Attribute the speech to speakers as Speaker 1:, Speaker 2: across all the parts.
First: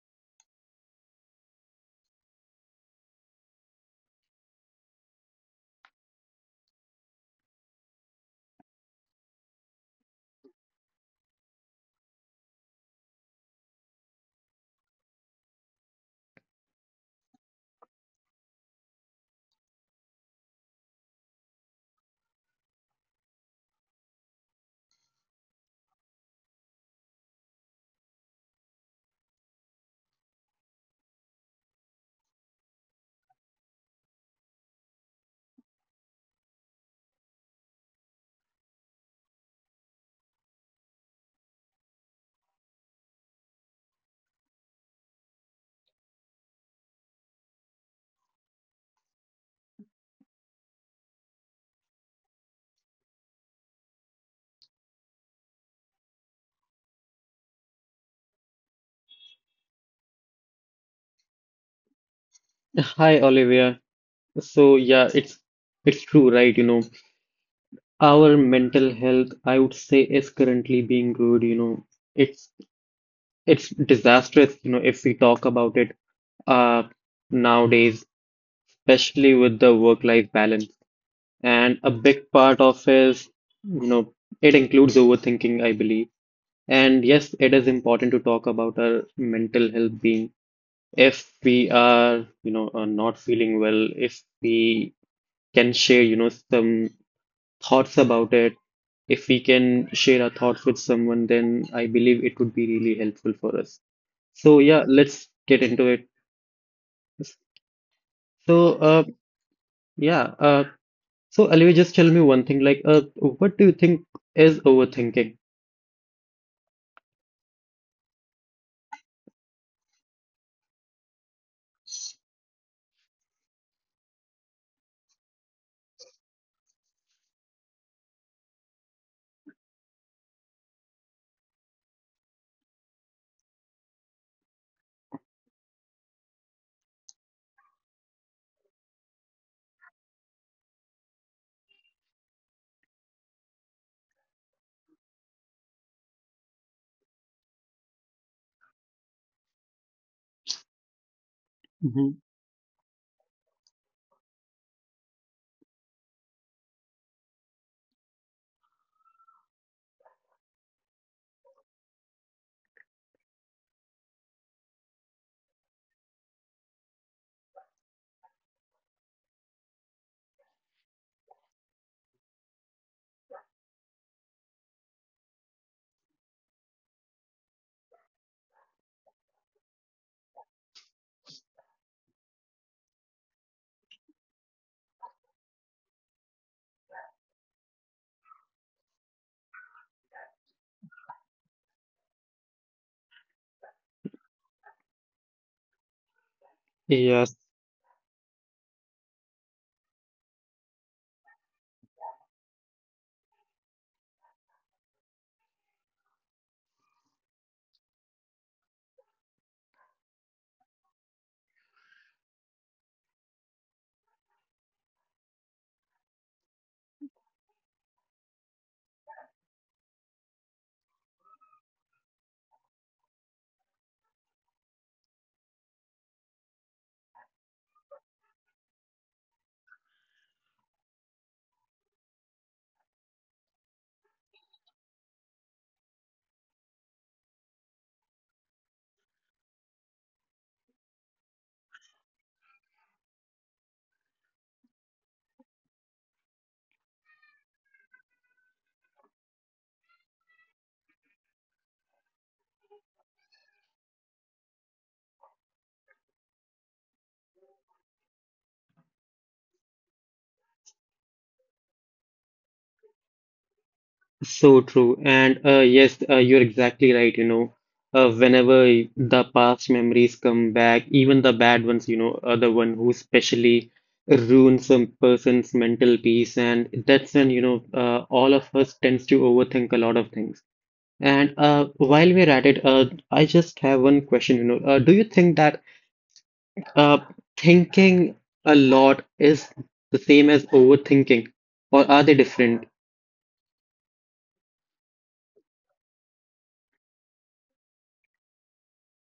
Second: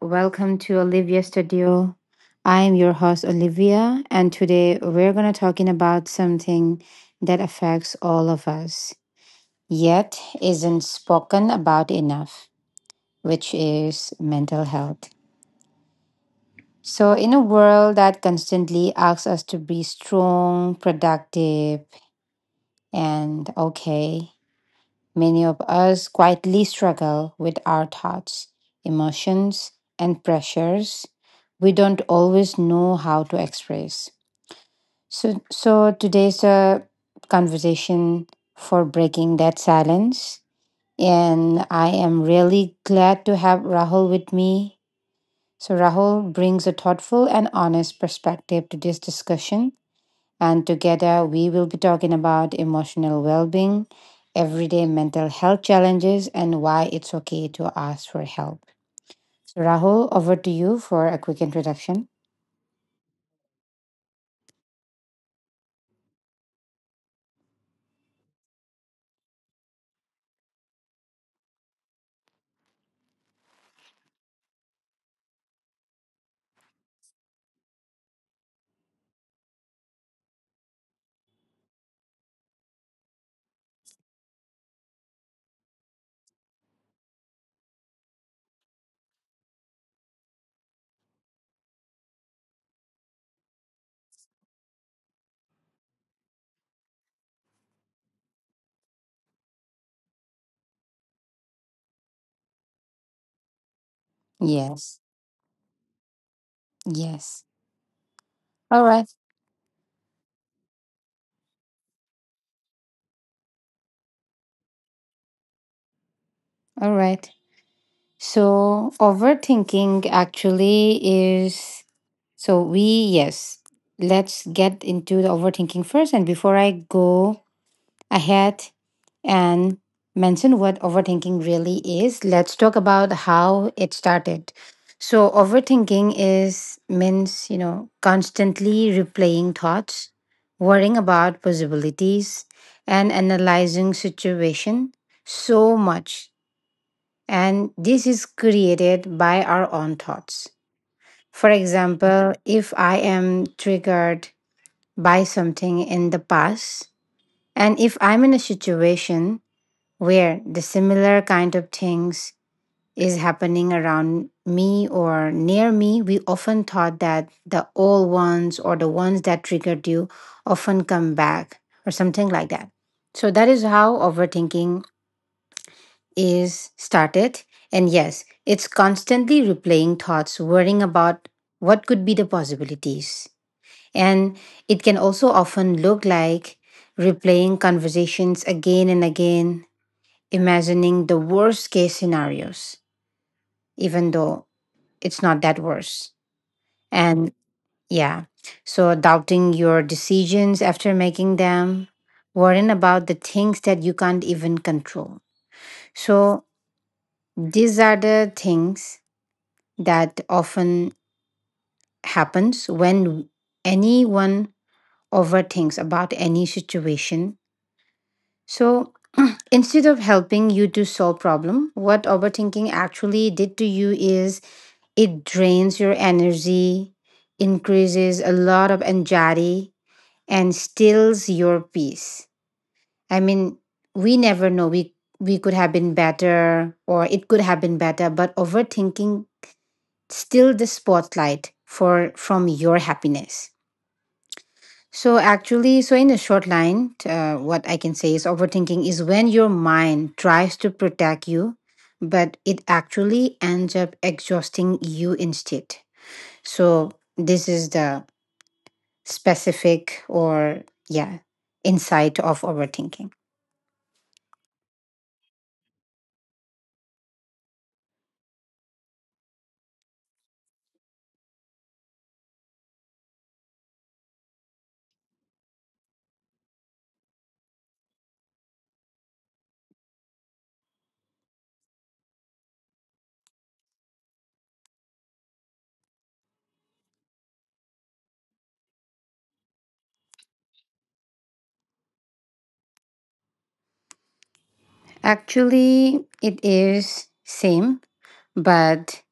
Speaker 1: welcome to Olivia Studio. I am your host, Olivia, and today we're going to talking about something that affects all of us, yet isn't spoken about enough, which is mental health. So, in a world that constantly asks us to be strong, productive, and okay, many of us quietly struggle with our thoughts, emotions, and pressures we don't always know how to express. So today's a conversation for breaking that silence. And I am really glad to have Rahul with me. So, Rahul brings a thoughtful and honest perspective to this discussion, and together we will be talking about emotional well being, everyday mental health challenges, and why it's okay to ask for help. So, Rahul, over to you for a quick introduction.
Speaker 2: Hi, Olivia. It's it's true, right? Our mental health, I would say, is currently being good. It's it's disastrous. You know, if we talk about it, uh, nowadays, especially with the work-life balance, and a big part of is, you know, it includes overthinking, I believe. And yes, it is important to talk about our mental health being if we are, not feeling well, if we can share, some thoughts about it. If we can share our thoughts with someone, then I believe it would be really helpful for us. So yeah,
Speaker 1: Yes,
Speaker 2: let's get into it.
Speaker 1: yes.
Speaker 2: So
Speaker 1: All
Speaker 2: uh,
Speaker 1: right,
Speaker 2: yeah, uh, so Alivi, just tell me one thing, what do you think is overthinking?
Speaker 1: all right. So, overthinking actually is so we, yes, let's get into the overthinking first. And before I go ahead and mention what overthinking really is, let's talk about how it started. So, overthinking is means, you know, constantly replaying thoughts, worrying about possibilities, and analyzing situation so much. And this is created by our own thoughts. For
Speaker 2: Mhm.
Speaker 1: example, if I am triggered by something in the past, and if I'm in a situation where the similar kind of things is happening around me or near me, we often thought that the old ones or the ones that triggered you often come back or something like that. So that is how overthinking is started. And yes, it's constantly replaying thoughts, worrying about what could be the possibilities. And it can also often look like replaying conversations again and again, imagining the worst case scenarios, even though it's not that worse.
Speaker 2: Yeah,
Speaker 1: And yeah, so doubting your decisions after making them, worrying about the things that you can't even control. So these are the things that often happens when anyone overthinks about any situation. So instead of helping you to solve problem, what overthinking actually did to you is it drains your energy, increases a lot of anxiety, and stills your peace. I mean, we never know. We could have been better or it could have been better, but overthinking still the spotlight for from your happiness. So actually, so in a short line, what I can say is overthinking is when your mind tries to protect you, but it actually ends up exhausting you instead. So this is the specific or yeah insight of overthinking.
Speaker 2: so true. You're exactly right. Whenever the past memories come back, even the bad ones, you know, are the one who specially ruins some person's mental peace. And that's when, all of us tends to overthink a lot of things. And While we're at it, I just have one question, do you think that uh, thinking a lot is the same as overthinking, or are they different?
Speaker 1: Actually, it is same, but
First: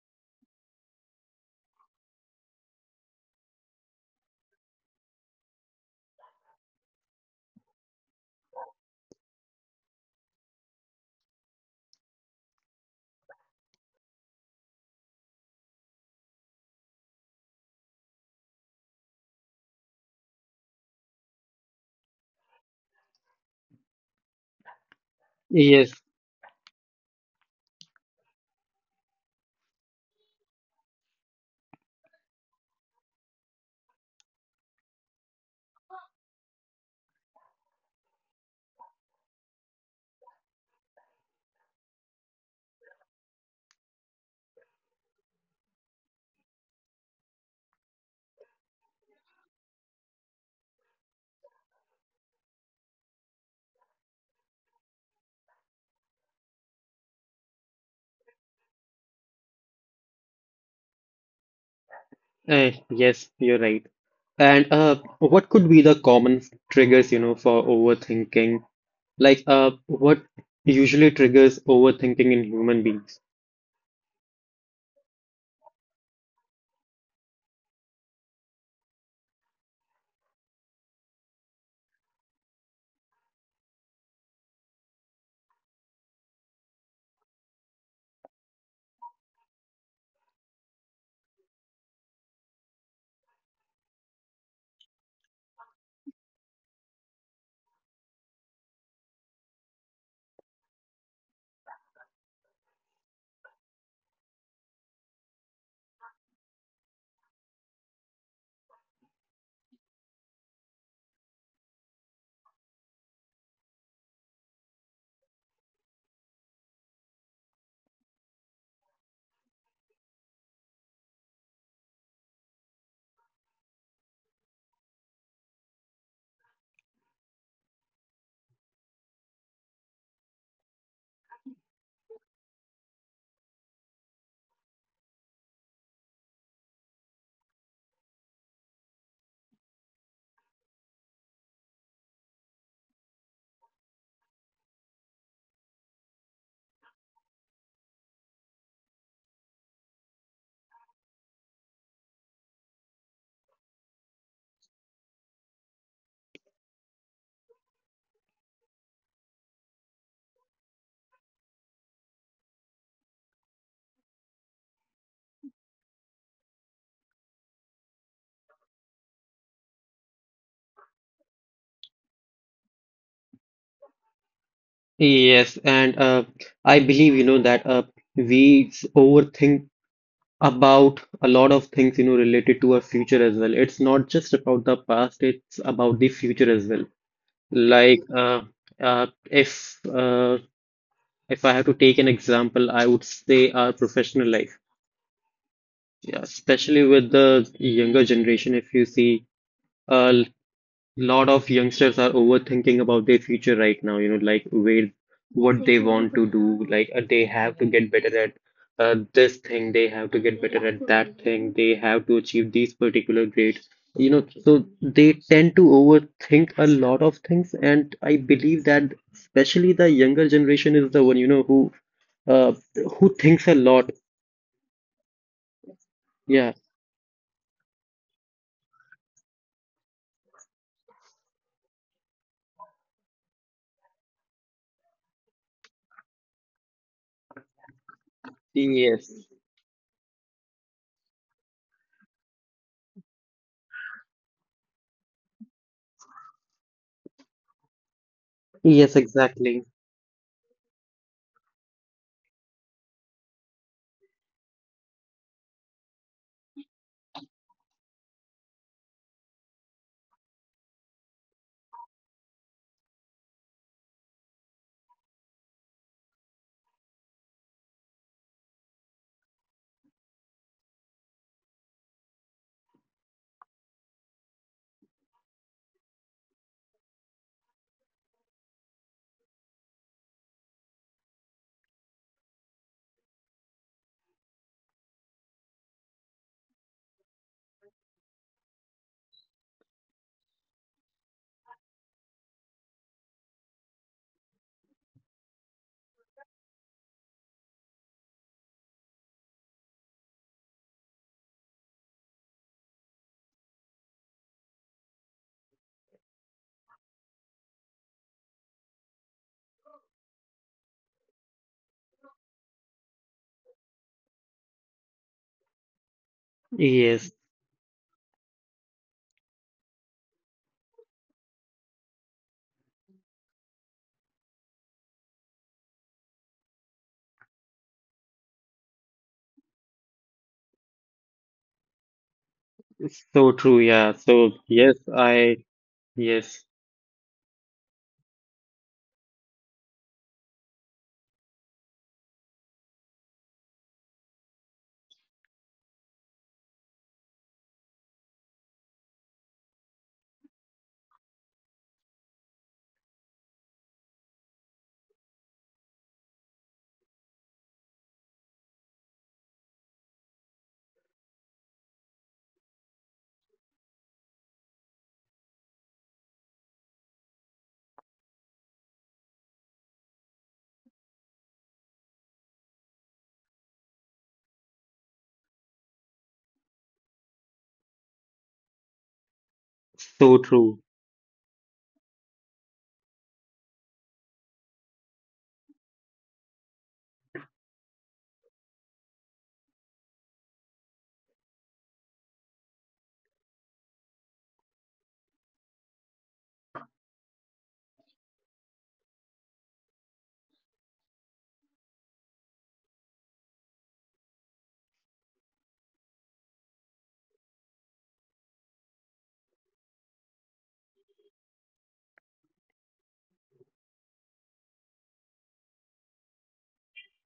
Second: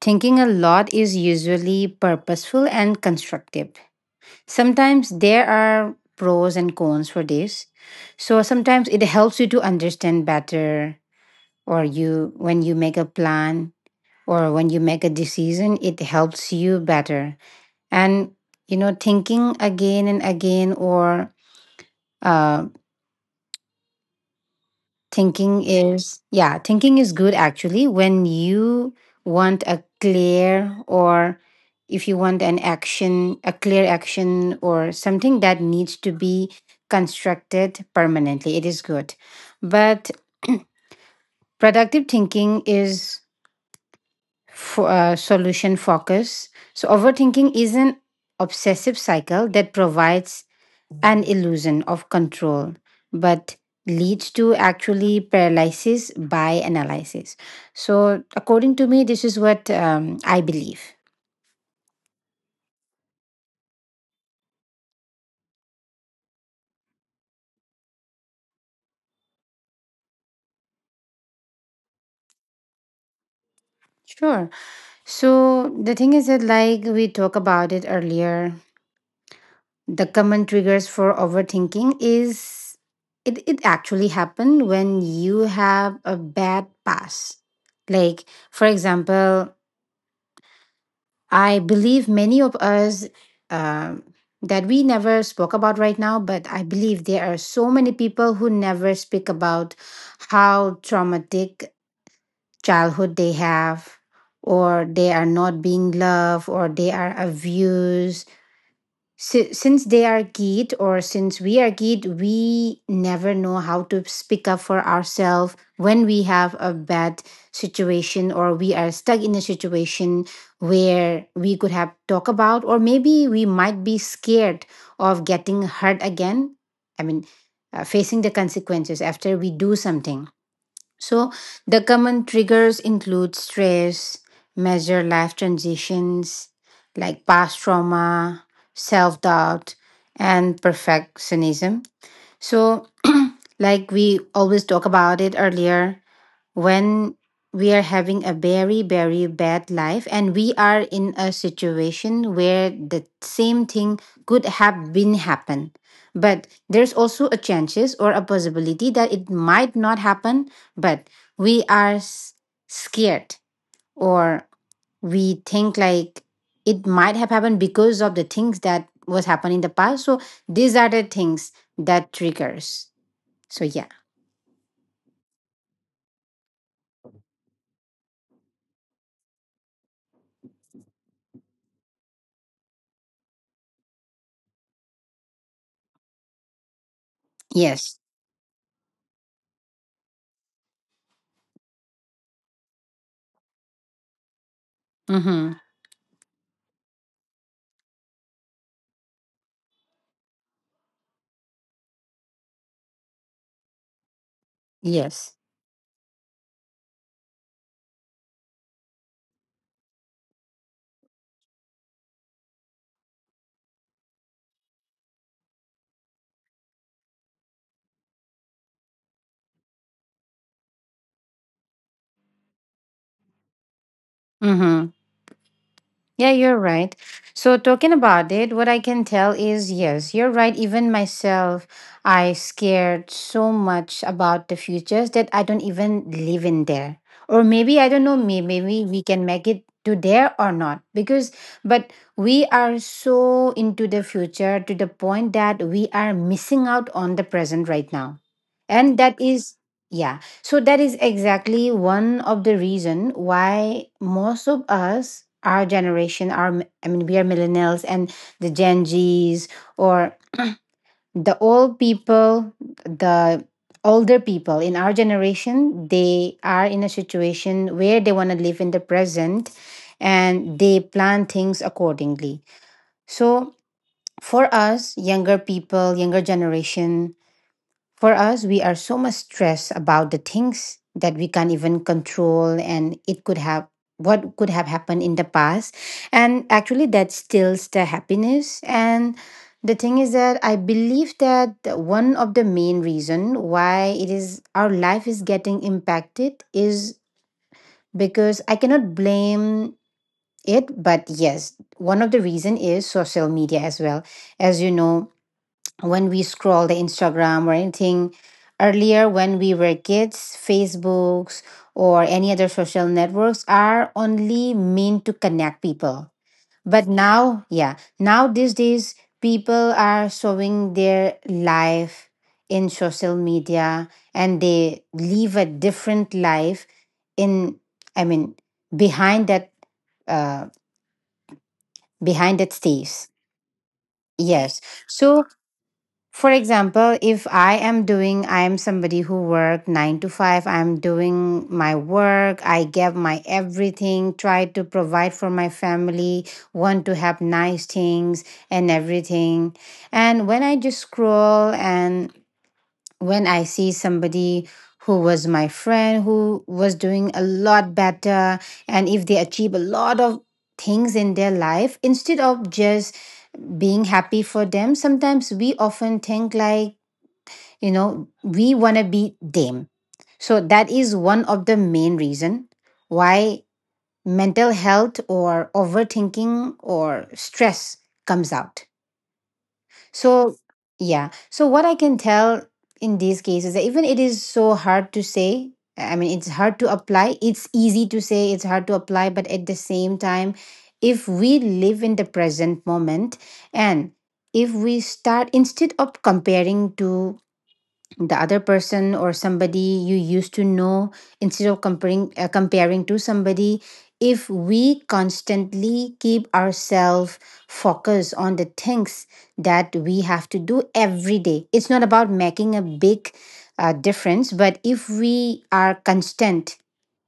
Speaker 1: thinking a lot is usually purposeful and constructive. Sometimes there are pros and cons for this. So sometimes it helps you to understand better, or you when you make a plan or when you make a decision it helps you better. And you know thinking again and again, or uh, thinking
Speaker 2: Yes,
Speaker 1: is yeah thinking is good actually when you want a clear or if you want an action a clear action or something that needs to be constructed permanently, it is good. But productive thinking is for, solution focus. So overthinking is an obsessive cycle that provides an illusion of control, but leads to actually paralysis by analysis. So, according to me, this is what I believe.
Speaker 2: eh, yes, you're right. And What could be the common triggers, you know, for overthinking? What usually triggers overthinking in human beings?
Speaker 1: Sure. So, the thing is that, like we talked about it earlier, the common triggers for overthinking is it actually happened when you have a bad past. Like, for example, I believe many of us um, that we never spoke about right now, but I believe there are so many people who never speak about how traumatic childhood they have, or they are not being loved, or they are abused since they are kid, or since we are kid we never know how to speak up for ourselves when we have a bad situation or we are stuck in a situation where we could have talk about, or maybe we might be scared of getting hurt again. I mean, facing the consequences after we do something. So the common triggers include stress, major life transitions like past trauma, self doubt, and perfectionism. So, like we always talk about it earlier, when we are having a very, very bad life and we are in a situation where the same thing could have been happen. But there's also a chances or a possibility that it might not happen, but we are scared, or we think like it might have happened because of the things that was happened in the past. So these are the things that triggers. So yeah.
Speaker 2: Yes, and I believe, that overthink about a lot of things, you know, related to our future as well. It's not just about the past, it's about the future as well.
Speaker 1: Yes.
Speaker 2: Like, uh, uh, if uh, if I have to take an example, I would say our professional life.
Speaker 1: Mm-hmm.
Speaker 2: Yeah, especially with the younger generation, if you see a lot of youngsters are overthinking about their future right now, you know, like where
Speaker 1: Yes.
Speaker 2: what they want to do, they have to get better at this thing, they have to get better at that thing, they have to achieve these particular grades, you know, so they tend to overthink a lot of things, and I believe that especially the younger generation is the one, you know, uh, who thinks a lot.
Speaker 1: Mm-hmm. Yeah,
Speaker 2: Yeah.
Speaker 1: you're right. So, talking about it, what I can tell is yes, you're right. Even myself, I scared so much about the futures that I don't even live in there. Or maybe, I don't know, maybe we
Speaker 2: Yes.
Speaker 1: can make it to there or not. Because, but we are so into the future to the point that we are missing out on the present right now.
Speaker 2: Yes,
Speaker 1: And that is,
Speaker 2: exactly.
Speaker 1: yeah. So that is exactly one of the reason why most of us, our generation, our I mean, we are millennials and the Gen Zs or the old people, the older people in our generation, they are in a situation where they want to live in the present and they plan things accordingly. So for us, younger people, younger generation, for us, we are so much stressed about the things that we can't even control, and it could have what could have happened in the past. And actually, that steals the happiness. And the thing is that I believe that one of the main reason why it is our life is getting impacted is because I cannot blame it, but yes, one of the reason is social media as well. As you know, when we scroll the Instagram or anything earlier when we were kids, Facebooks or any other social networks are only meant to connect people. But
Speaker 2: Yes,
Speaker 1: now, yeah, now these days people are showing their life in social media and they live a different life in I mean behind that uh behind that stage.
Speaker 2: it's so true. Yeah. So
Speaker 1: Yes.
Speaker 2: yes,
Speaker 1: So
Speaker 2: I
Speaker 1: for
Speaker 2: Yes,
Speaker 1: example, if I am doing, I am somebody who work 9 to 5, I'm doing my work, I give my everything, try to provide for my family, want to have nice things and everything. And when I just scroll and when I see somebody who was my friend who was doing a lot better, and if they achieve a lot of things in their life, instead of just being happy for them sometimes we often think like you know we want to be them. So that is one of the main reason why mental health or overthinking or stress comes out.
Speaker 2: so
Speaker 1: So
Speaker 2: true.
Speaker 1: yeah, so what I can tell in these cases that even it is so hard to say, I mean it's hard to apply, it's easy to say it's hard to apply, but at the same time, if we live in the present moment and if we start instead of comparing to the other person or somebody you used to know, instead of comparing comparing to somebody, if we constantly keep ourselves focused on the things that we have to do every day, it's not about making a big difference, but if we are constant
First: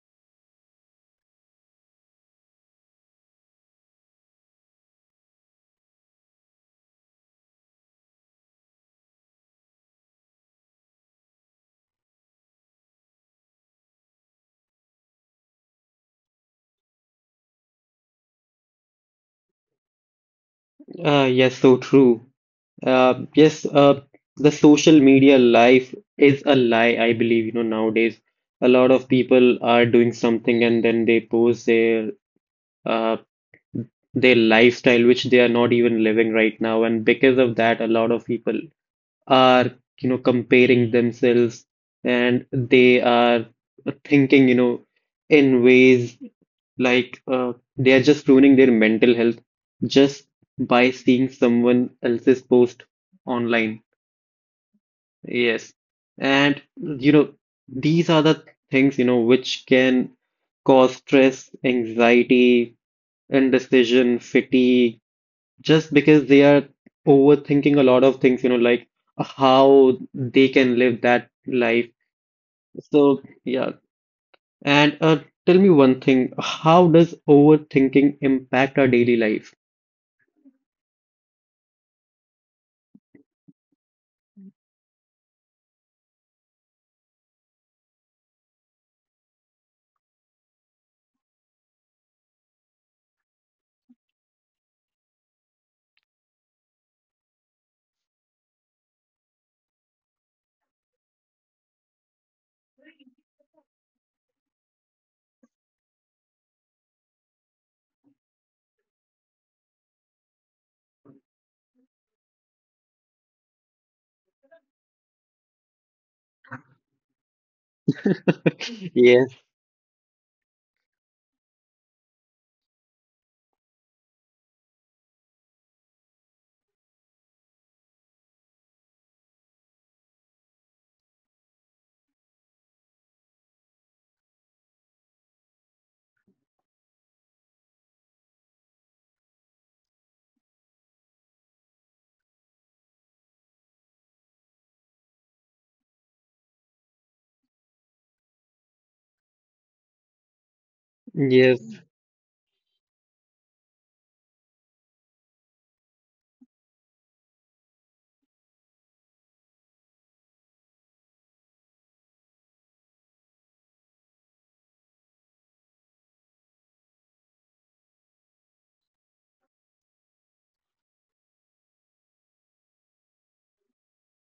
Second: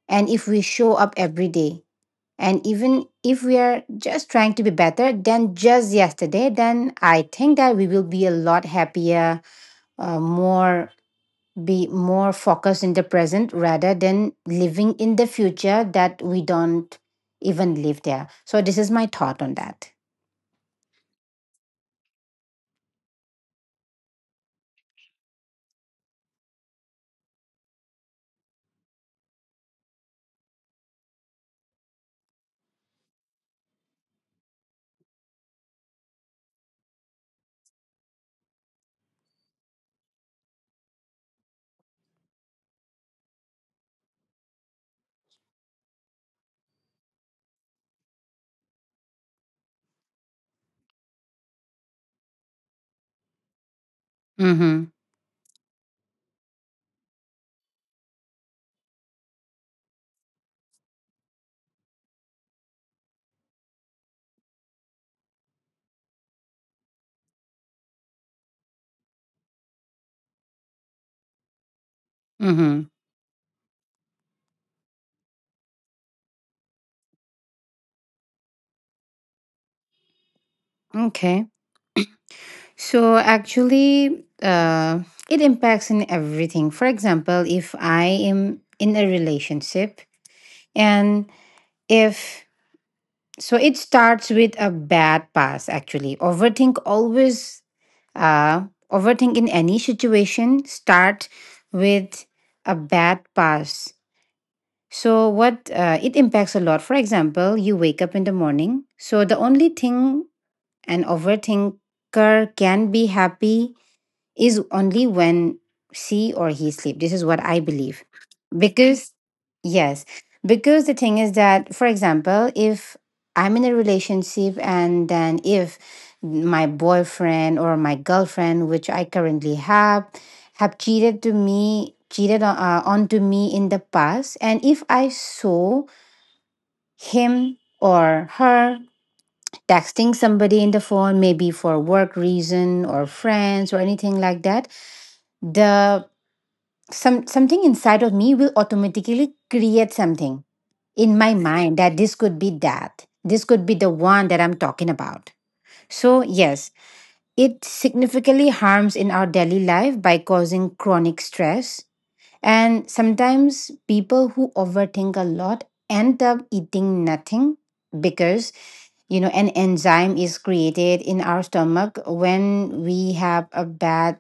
Speaker 1: and if we show up every day, and even if we are just trying to be better than just yesterday, then I think that we will be a lot happier, more be more focused in the present rather than living in the future that we don't even live there. So this is my thought on that.
Speaker 2: Yes, so true. Uh, yes, uh, the social media life is a lie, I believe, you know, nowadays. A lot of people are doing something and then they post uh, their lifestyle, which they are not even living right now. And because of that, a lot of people are, you know, comparing themselves and they are thinking, you know, in ways they are just ruining their mental health just by seeing someone else's post online.
Speaker 1: Mm-hmm.
Speaker 2: Yes. And you know, these are the things, you know, which can cause stress, anxiety, indecision, fatigue, just because they are overthinking a lot of things, you know, how they can live that life.
Speaker 1: Mm-hmm.
Speaker 2: So, yeah. And Tell me one thing, how does overthinking impact our daily life?
Speaker 1: Okay. So actually, it impacts in everything. For example, if I am in a relationship and if so it starts with a bad pass, actually. Overthink always, uh, overthink in any situation start with a bad pass. So what it impacts a lot. For example, you wake up in the morning. So the only thing an overthinker can be happy is only when she or he sleep. This is what I believe. Because,
Speaker 2: Yes,
Speaker 1: yes, because the thing is that, for example, if I'm in a relationship and then if my boyfriend or my girlfriend, which I currently have cheated to me, cheated on, onto me in the past, and if I saw him or her texting somebody in the phone, maybe for work reason or friends or anything like that, the some something inside of me will automatically create something in my
Speaker 2: yes,
Speaker 1: mind that this could be the one that I'm talking about. So, yes, it significantly harms in our daily life by causing chronic stress. And sometimes people who overthink a lot end up eating nothing because an enzyme is created in our stomach when we have a bad,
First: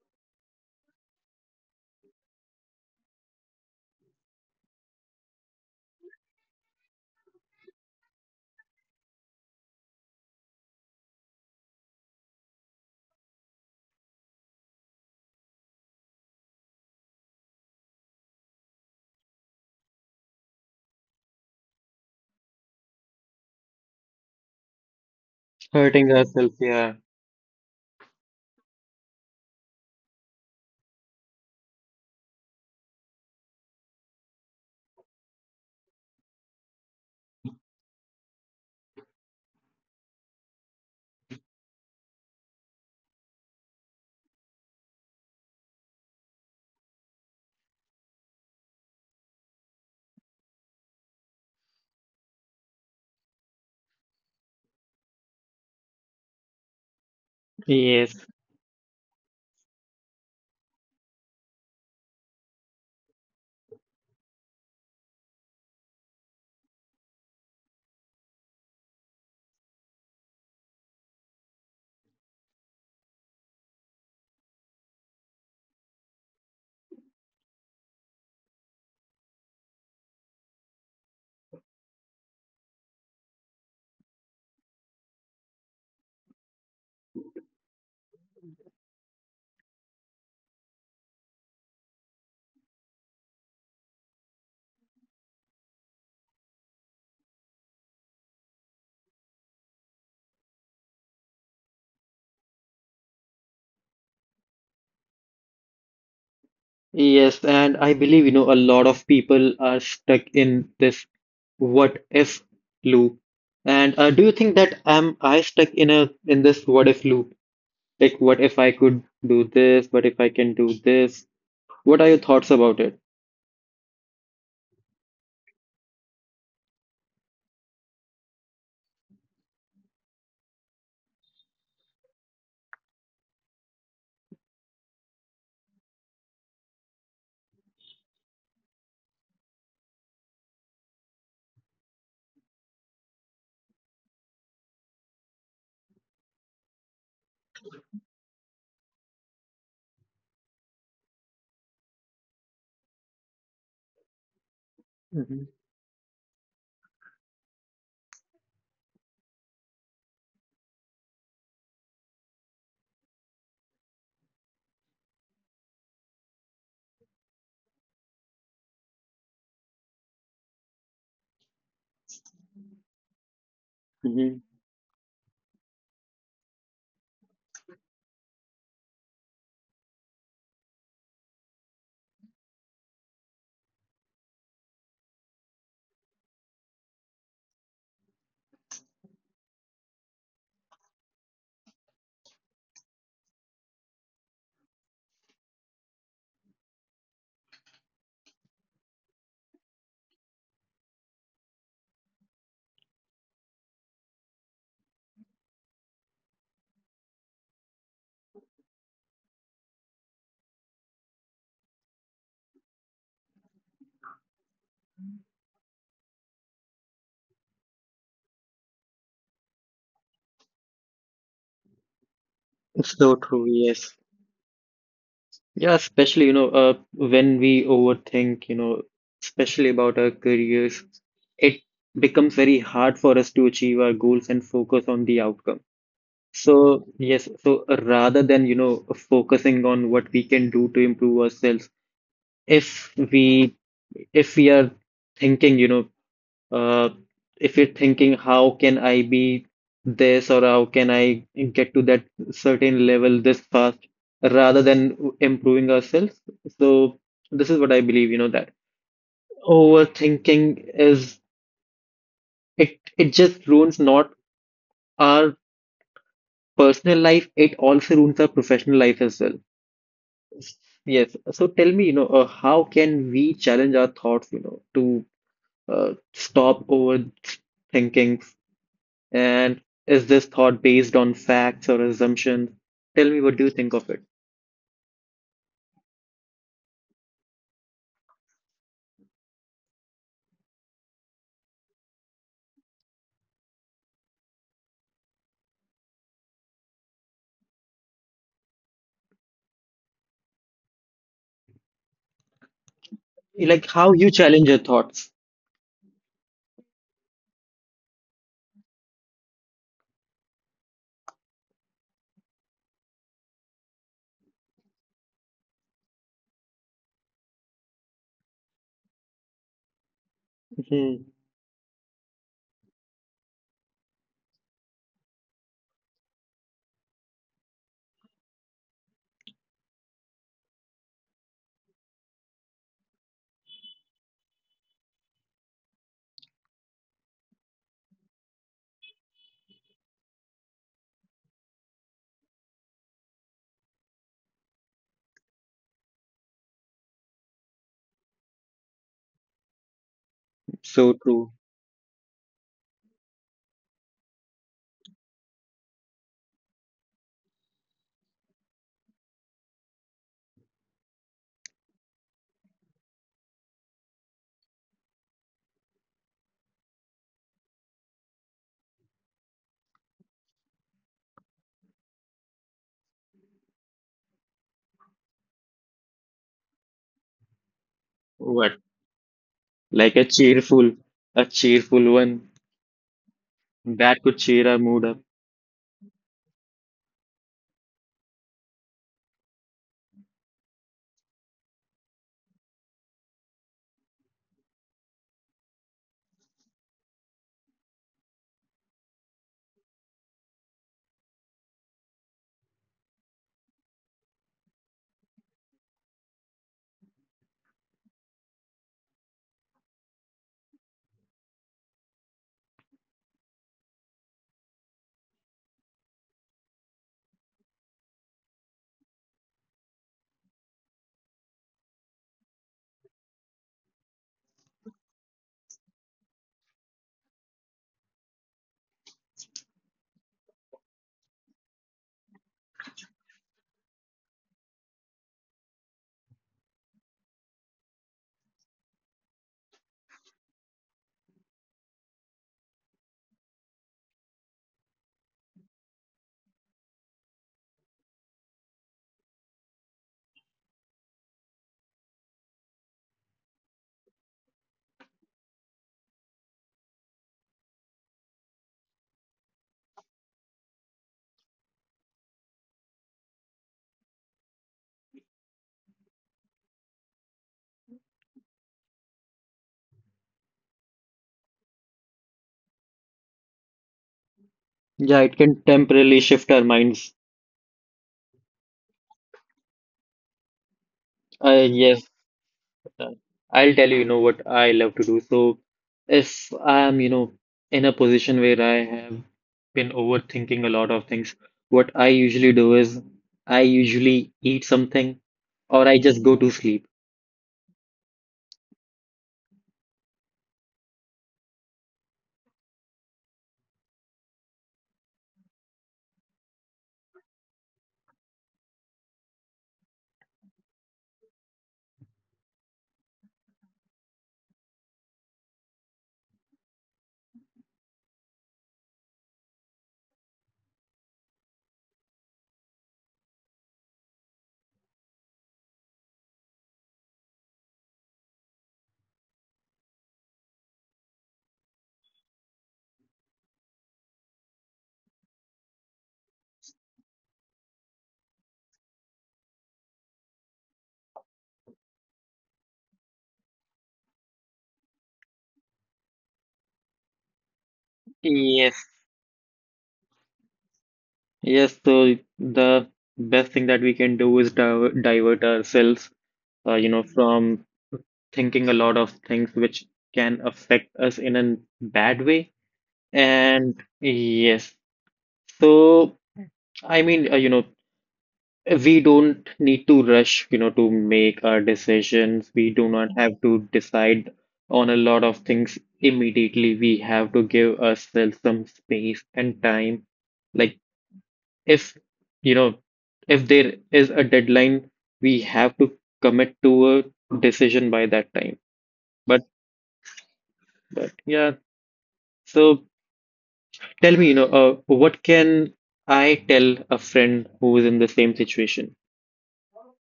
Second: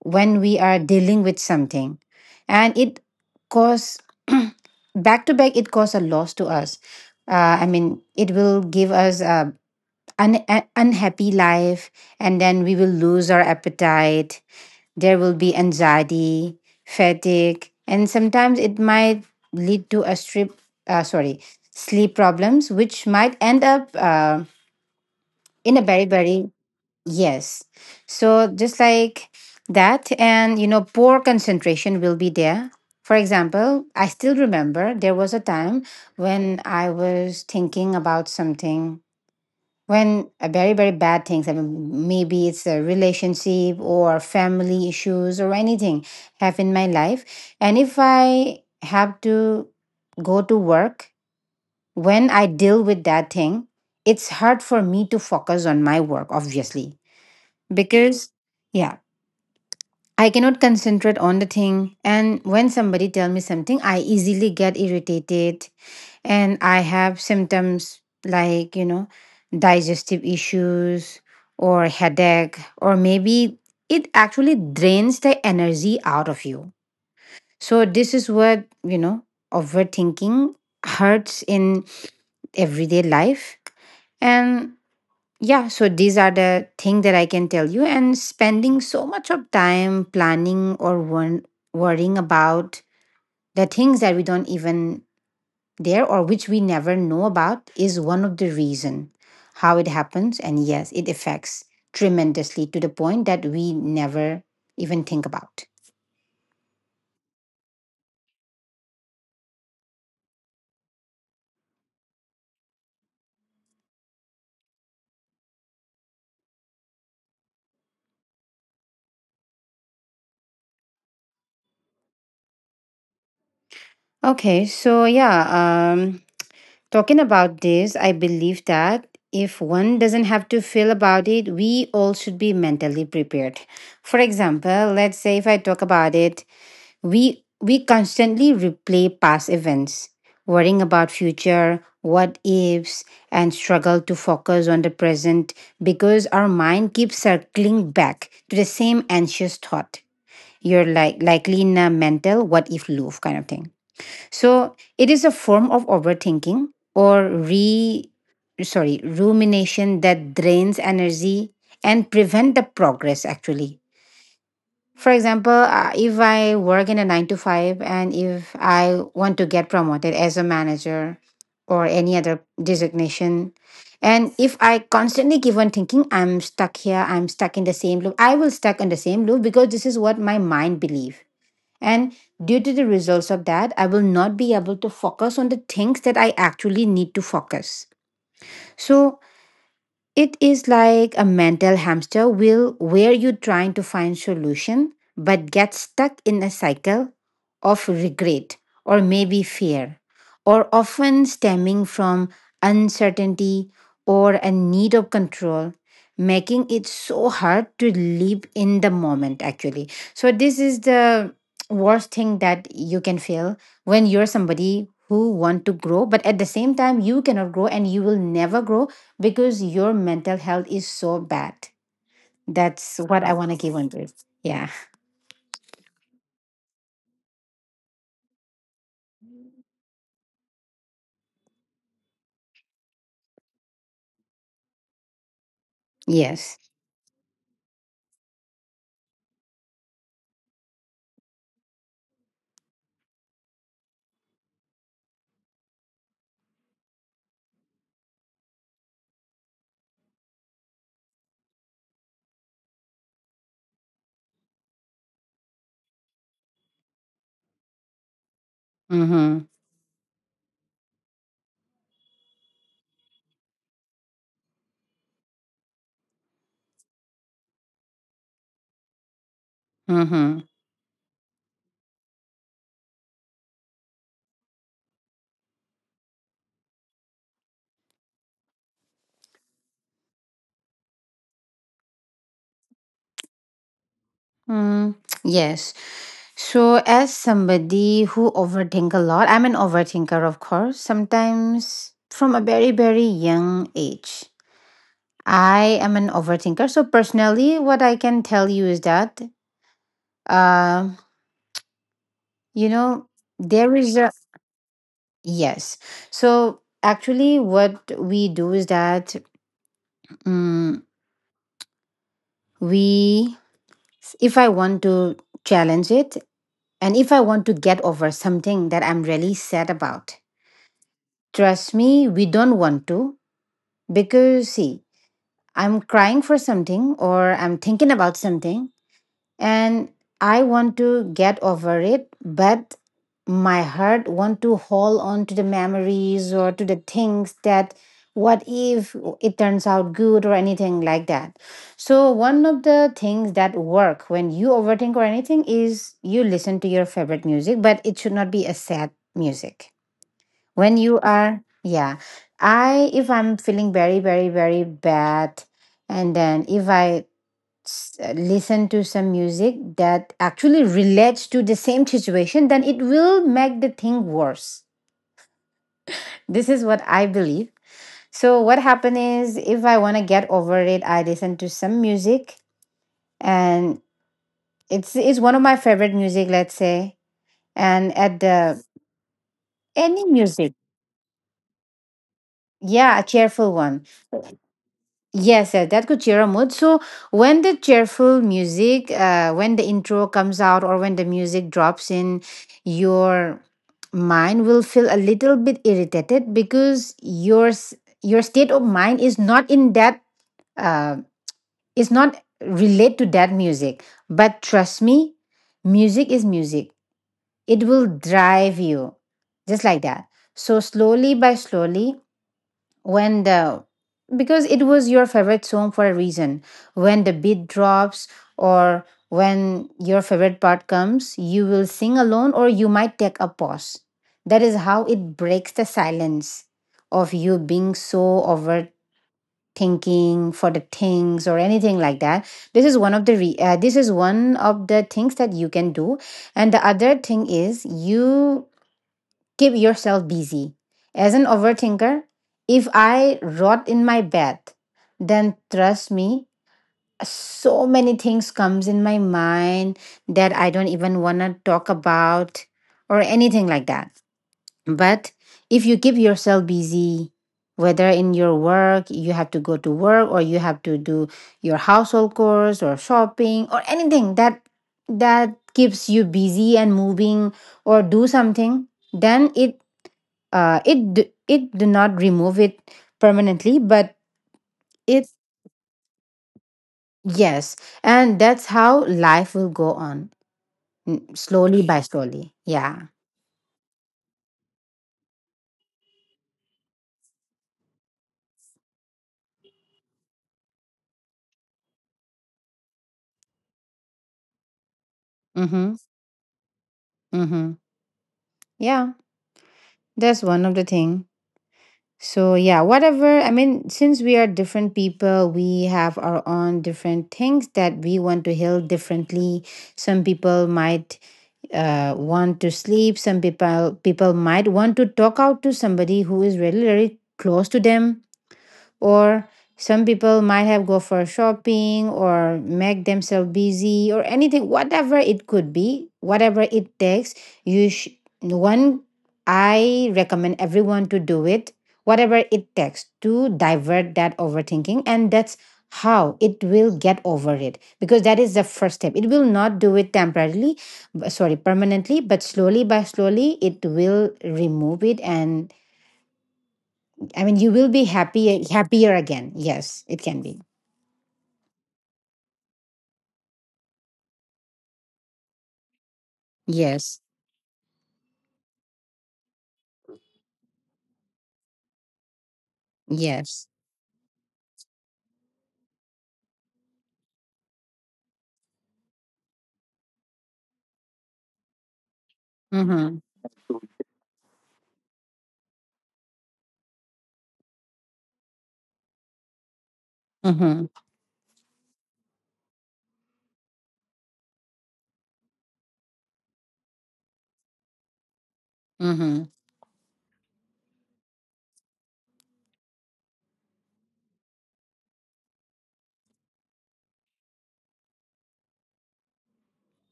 Speaker 1: when we are dealing with something, and it cause back to back it cause a loss to us. I mean, it will give us a unhappy life. And then we will lose our appetite. There will be anxiety, fatigue, and sometimes it might lead to a strip sorry sleep problems, which might end up in a very,
Speaker 2: hurting
Speaker 1: very...
Speaker 2: ourselves, yeah.
Speaker 1: Yes. So just like that. And, poor concentration will be there. For example, I still remember there was a time when I was thinking about something, when a very, very bad things, I mean, maybe it's a relationship or family issues or anything, have in my life. And if I have to go to work, when I deal with that thing, it's hard for me to focus on my work, obviously,
Speaker 2: Yes,
Speaker 1: because, yeah, I cannot concentrate on the thing. And when somebody tell me something, I easily get irritated. And I have symptoms like digestive issues or headache, or maybe it actually drains the energy out of you. So this is what overthinking hurts in everyday life. And yeah, so these are the thing that I can tell you. And spending so much of time planning or worrying about the things that we don't even dare or which we never know about is one of the reason how it happens. And yes, it affects tremendously to the point that we never even think about.
Speaker 2: yes, and I believe, you know, a lot of people are stuck in this what if loop. And Do you think that am I stuck in a in this what if loop? Like, what if I could do this? What if I can do this? What are your thoughts about it?
Speaker 1: Okay, so yeah, talking about this, I believe that if one doesn't have to feel about it, we all should be mentally prepared. For example, let's say if I talk about it, we constantly replay past events, worrying about future what ifs, and struggle to focus on the present because our mind keeps circling back to the same anxious thought. You're likely in a mental what if loop kind of thing. So it is a
Speaker 2: Hmm.
Speaker 1: form of overthinking, or re rumination, that drains energy and prevent the progress actually. For example, if I work in a 9 to 5 and if I want to get promoted as a manager or any other designation, and
Speaker 2: Hmm.
Speaker 1: if I constantly keep on thinking, I'm stuck here, I'm stuck in the same loop, I will stuck in the same loop because this is what my mind believes. And due to the results of that, I will not be able to focus on the things that I actually need to focus. So it is like a mental hamster wheel where you're trying to find solution but get stuck in a cycle of regret, or maybe fear, or often stemming from uncertainty or a need of control, making it so hard to live in the moment actually. So, this is the worst thing that you can feel when you're somebody who want to grow, but at the same time you cannot grow and you will never grow because your mental health is so bad.
Speaker 2: It's
Speaker 1: That's
Speaker 2: so
Speaker 1: what I
Speaker 2: true,
Speaker 1: want to give on
Speaker 2: yes.
Speaker 1: this. Yeah.
Speaker 2: Yeah, especially, when we overthink, you know, especially about our careers, it becomes very hard for us to achieve our goals and focus on the outcome.
Speaker 1: Yes.
Speaker 2: So, yes, so rather than, you know, focusing on what we can do to improve ourselves, if we if we are thinking, Uh, if you're thinking, how can I be this or how can I get to that certain level this fast rather than improving ourselves? So this is what I believe, you know, that
Speaker 1: Mm-hmm.
Speaker 2: overthinking is it just ruins not our personal life, it also ruins our professional life as well.
Speaker 1: Mm-hmm.
Speaker 2: Yes. So tell me, how can we challenge our thoughts, to stop overthinking, and is this thought based on facts or assumptions? Tell me what do you think of it?
Speaker 1: Mm, yes. So, as somebody who overthink a lot, I'm an overthinker, of course. Sometimes from a very, very young age, I am an overthinker. So, personally, what I can tell you is that, uh, you know,
Speaker 2: Like
Speaker 1: there
Speaker 2: how
Speaker 1: is a
Speaker 2: you challenge your thoughts.
Speaker 1: yes. So, actually, what we do is that, mm, we, if I want to challenge it, and if I want to get over something that I'm really sad about.
Speaker 2: Mhm.
Speaker 1: Trust me, we don't want to. Because, see, I'm crying for something or I'm thinking about something, and I want to get over it, but my heart want to hold on to the memories or to the things that what if it turns out good or anything like that. So one of the things that work when you overthink or anything is you listen to your favorite music, but it should not be a sad music. when
Speaker 2: So
Speaker 1: you
Speaker 2: true.
Speaker 1: are yeah I if I'm feeling very, very, very bad, and then if I listen to some music that actually relates to the same situation, then it will make the thing worse. This is what I believe. So what happened is if I want to get over it, I listen to some music. And it's one of my favorite music, let's say. And at
Speaker 2: What?
Speaker 1: the
Speaker 2: Like
Speaker 1: any music.
Speaker 2: a cheerful one
Speaker 1: Yeah, a cheerful one.
Speaker 2: that could cheer our mood up.
Speaker 1: Yes, yes, that could cheer a mood. So when the cheerful music, when the intro comes out or when the music drops in, your mind will feel a little bit irritated because your state of mind is not in that, uh, is not relate to that music. But trust me, music is music. It will drive you just like that. So slowly by slowly, when the because it was your favorite song for a reason, when the beat drops or when your favorite part comes, you will sing alone or you might take a pause. That is how it breaks the silence of you being so overthinking for the things or anything like that. This is one of the things that you can do. And the other thing is you... keep yourself busy. As an overthinker, if I rot in my bed, then trust me, so many things comes in my mind that I don't even want to talk about or anything like that. But if you keep yourself busy, whether in your work, you have to go to work or you have to do your household chores or shopping or anything that that keeps you busy and moving, or do something, then it it did not remove it permanently, but...
Speaker 2: Yeah,
Speaker 1: it
Speaker 2: it can temporarily shift our minds.
Speaker 1: yes, and that's how life will go on, slowly
Speaker 2: Yes,
Speaker 1: by slowly. Yeah.
Speaker 2: Uh, I'll tell you, you know, what I love to do. So if I'm, you know, in a position where I have been overthinking a lot of things, what I usually do is I usually eat something or
Speaker 1: Mm-hmm.
Speaker 2: I just go to sleep.
Speaker 1: Mm-hmm. Yeah, that's one of the thing. So yeah, whatever. I mean, since we are different people, we have our own different things that we want to heal differently. Some people might want to sleep. Some people might want to talk out to somebody who is really, really close to them. Or some people might have go for shopping or make themselves busy or anything, whatever it could be, whatever it takes. You sh- one I recommend everyone to do it, whatever it takes, to divert that overthinking. And that's how it will get over it because that is the first step. It will not do it temporarily, sorry, permanently. But slowly by slowly, it will remove it. And I mean, you will be happy,
Speaker 2: Yes.
Speaker 1: happier again. Yes, it can be.
Speaker 2: Yes, so the best thing that we can do is divert ourselves, you know,
Speaker 1: Yes,
Speaker 2: from thinking a lot of things which can affect us in a bad way.
Speaker 1: yes.
Speaker 2: And yes, so I mean, you know, we don't need to rush, you know, to make our decisions. We do not
Speaker 1: Mm-hmm,
Speaker 2: have to decide on a lot of things immediately. We have to give ourselves some space and time. Like
Speaker 1: mm-hmm,
Speaker 2: if, you know, if there is a deadline, we have to commit to a decision by that time. But
Speaker 1: mm-hmm.
Speaker 2: but yeah, so tell me, what can I tell a friend who is in the same situation?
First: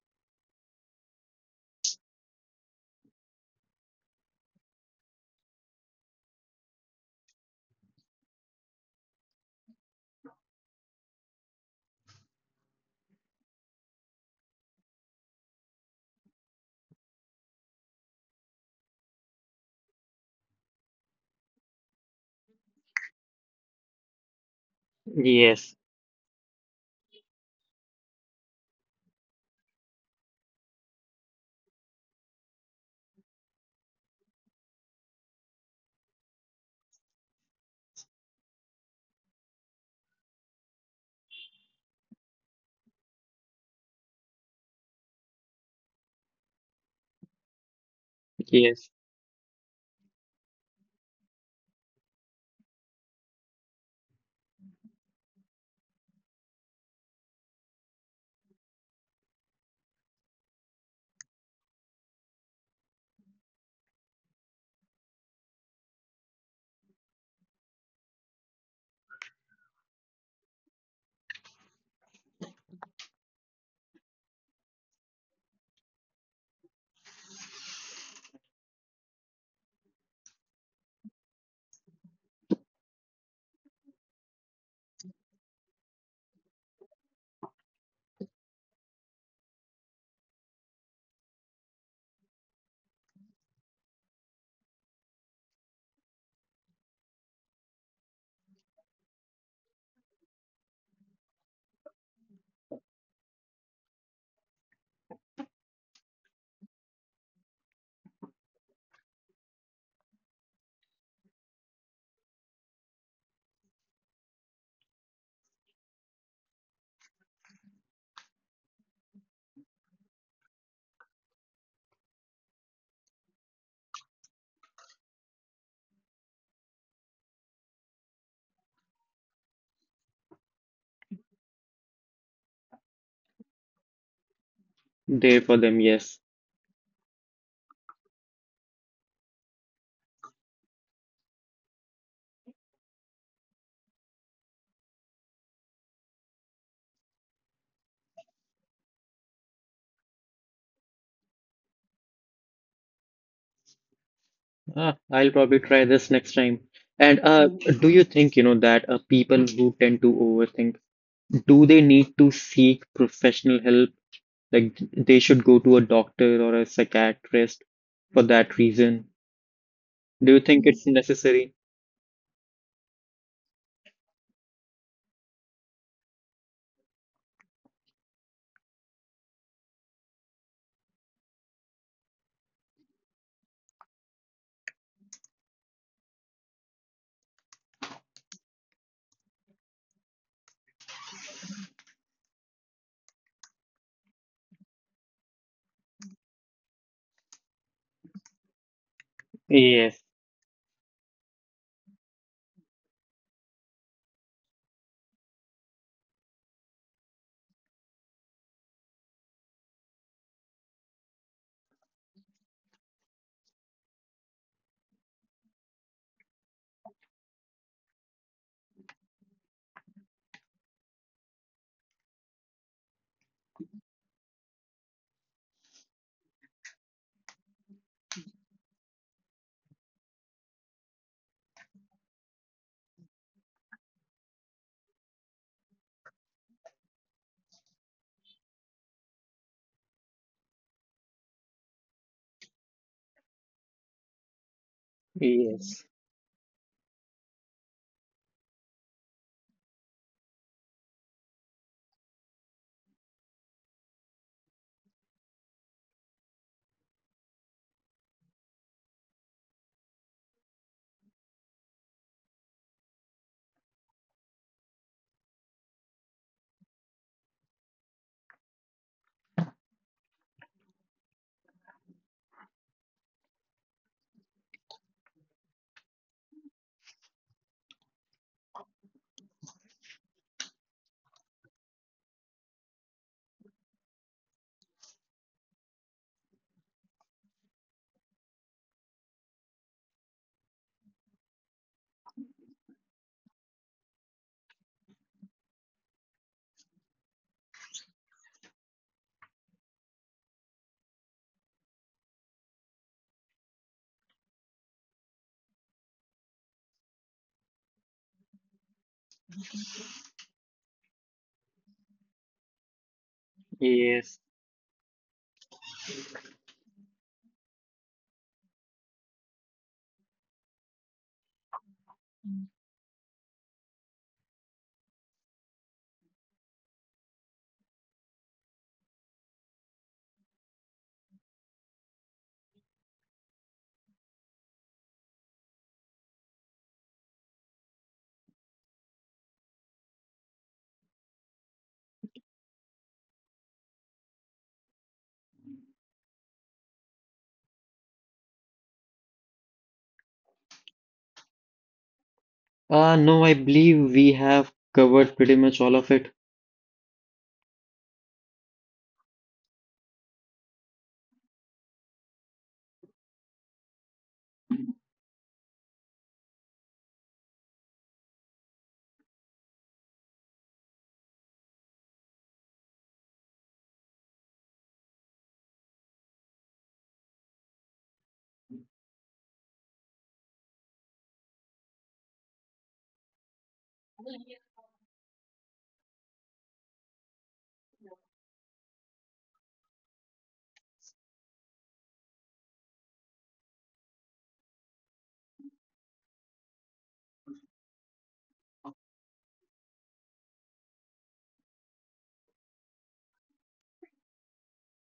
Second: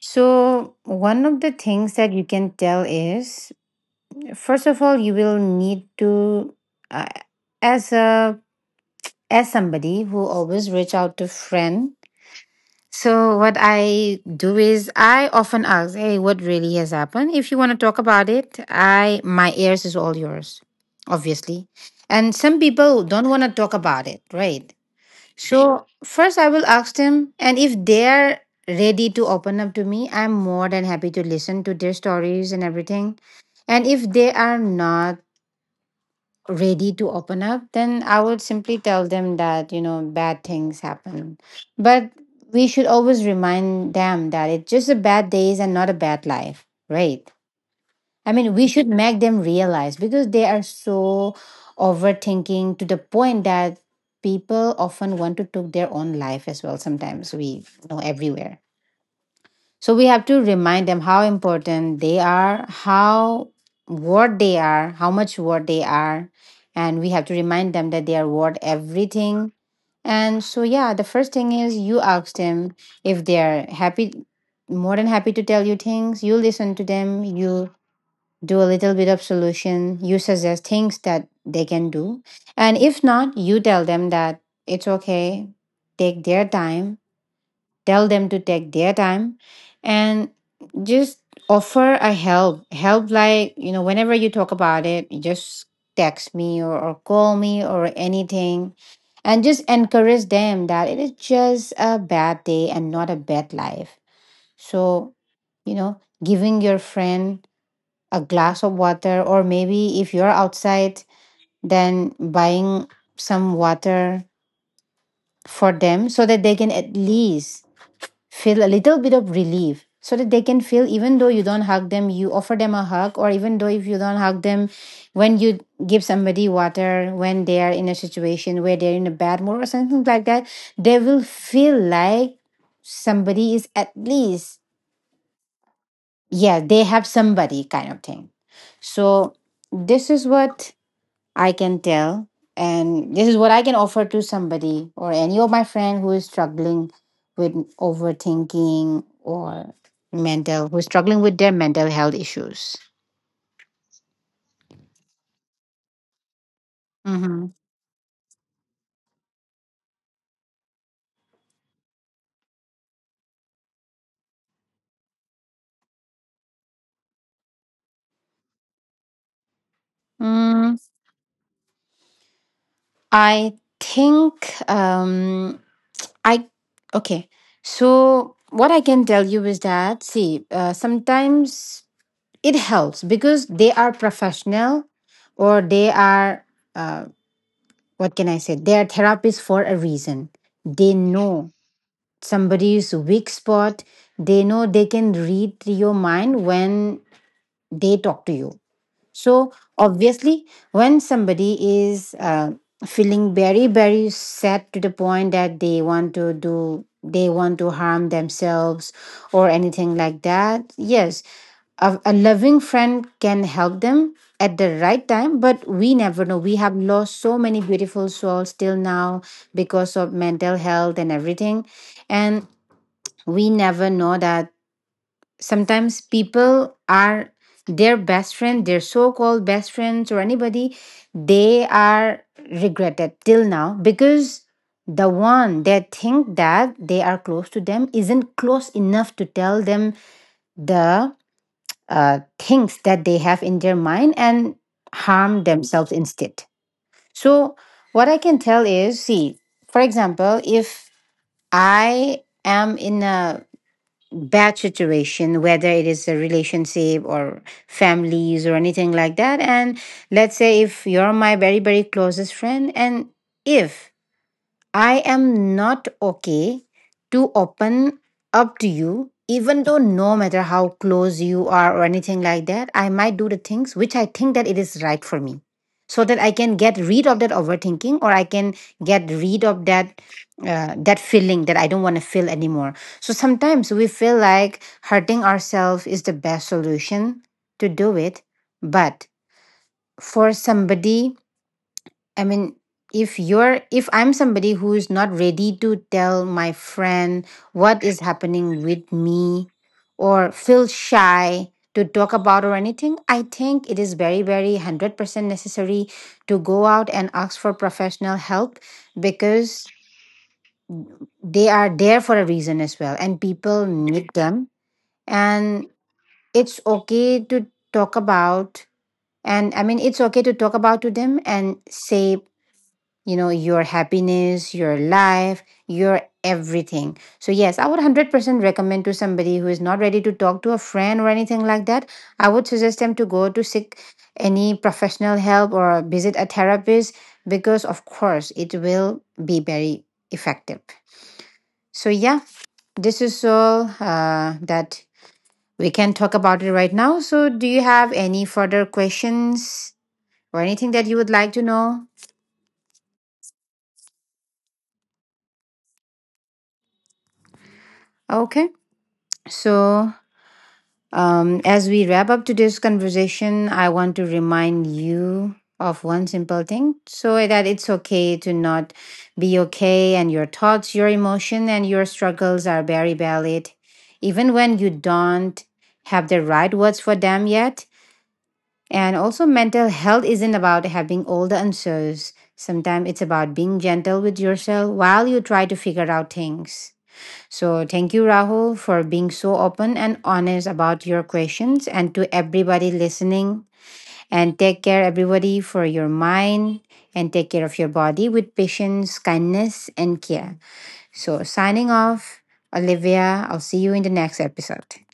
Speaker 1: So, one of the things that you can tell is, first of all, you will need to, uh, as a as somebody who always reach out to friend. So what I do is I often ask, "Hey, what really has happened? If you want to talk about it, I my ears is all yours, obviously." And some people don't want to talk about it, right?
Speaker 2: Yes,
Speaker 1: So first I will ask them, and if they're ready to open up to me, I'm more than happy to listen to their stories and everything. And if they are not ready to open up, then I would simply tell them that, you know, bad things happen. But we should always remind them that it's just a bad days and not a bad life, right? I mean, we should
Speaker 2: yes,
Speaker 1: make them realize because they are so overthinking to the point that people often want to take their own life as well. Sometimes we know everywhere. So we have to remind them how important they are, how what they are, how much what they are, and we have to remind them that they are worth everything. And so yeah, the first thing is you ask them. If they are happy, more than happy to tell you things, you listen to them. You do a little bit of solution. You suggest things that they can do, and if not, you tell them that it's okay. Take their time, tell them to take their time, and just offer a help, like, whenever you talk about it, you just text me, or call me or anything. And just encourage them that it is just a bad day and not a bad life. So, you know, giving your friend a glass of water, or maybe if you're outside, then buying some water for them so that they can at least feel a little bit of relief, so that they can feel, even though you don't hug them, you offer them a hug, or even though if you don't hug them, when you give somebody water when they are in a situation where they're in a bad mood or something like that, they will feel like somebody is at least...
Speaker 2: there for them, yes.
Speaker 1: yeah, they have somebody, kind of thing. So, this is what I can tell. And this is what I can offer to somebody or any of my friend who is struggling with overthinking or who's struggling with their mental health issues.
Speaker 2: Ah, I'll probably try this next time. And
Speaker 1: Mm-hmm.
Speaker 2: Do you think, you know, that people who tend to overthink, do they need to seek professional help? Like they should go to a doctor or a psychiatrist for that reason? Do you think
Speaker 1: Mm,
Speaker 2: it's necessary?
Speaker 1: I think um, I okay. So what I can tell you is that see, sometimes it helps because they are professional or they are uh, what can I say? They are therapists for a reason. They know somebody's weak spot. They know they can read your mind when they talk to you. So
Speaker 2: Yes,
Speaker 1: obviously, when somebody is feeling very, very sad to the point that they want to harm themselves or anything like that, yes, a loving friend can help them at the right time, but we never know. We have lost so many beautiful souls till now because of mental health and everything, and we never know that sometimes people are their best friend, their so-called best friends, or anybody. They are regretted till now because the one they think that they are close to them isn't close enough to tell them the things that they have in their mind, and harm
Speaker 2: yes,
Speaker 1: themselves instead. So what I can tell is, see, for example, if I am in a bad situation, whether it is a relationship or families or anything like that. And let's say if you're my very, very closest friend, and if I am not okay to open up to you, even though no matter how close you are or anything like that, I might do the things which I think that it is right for me. So that I can get rid of that overthinking, or I can get rid of that that feeling that I don't want to feel anymore. So sometimes we feel like hurting ourselves is the best solution to do it. But for somebody, I mean, if I'm somebody who's not ready to tell my friend what is happening with me, or feel shy to talk about or anything, I think it is very, very 100% necessary to go out and ask for professional help, because they are there for a reason as well and people need
Speaker 2: yes.
Speaker 1: them. And it's okay to talk about, and I mean, it's okay to talk about to them and say, you know, your happiness, your life, your everything. So yes, I would 100% recommend to somebody who is not ready to talk to a friend or anything like that. I would suggest them to go to seek any professional help or visit a therapist, because of course it will be very effective. So yeah, this is all that we can talk about it right now. So do you have any further questions or anything that you would like to know?
Speaker 2: No, I believe we have covered pretty much all of it.
Speaker 1: Okay, so as we wrap up today's conversation, I want to remind you of one simple thing, so that it's okay to not be okay, and your thoughts, your emotion, and your struggles are very valid, even when you don't have the right words for them yet. And also, mental health isn't about having all the answers. Sometimes it's about being gentle with yourself while you try to figure out things. So, thank you, Rahul, for being so open and honest about your questions. And to everybody listening, and take care, everybody, for your mind, and take care of your body with patience, kindness, and care. So, signing off, Olivia, I'll see you in the next episode.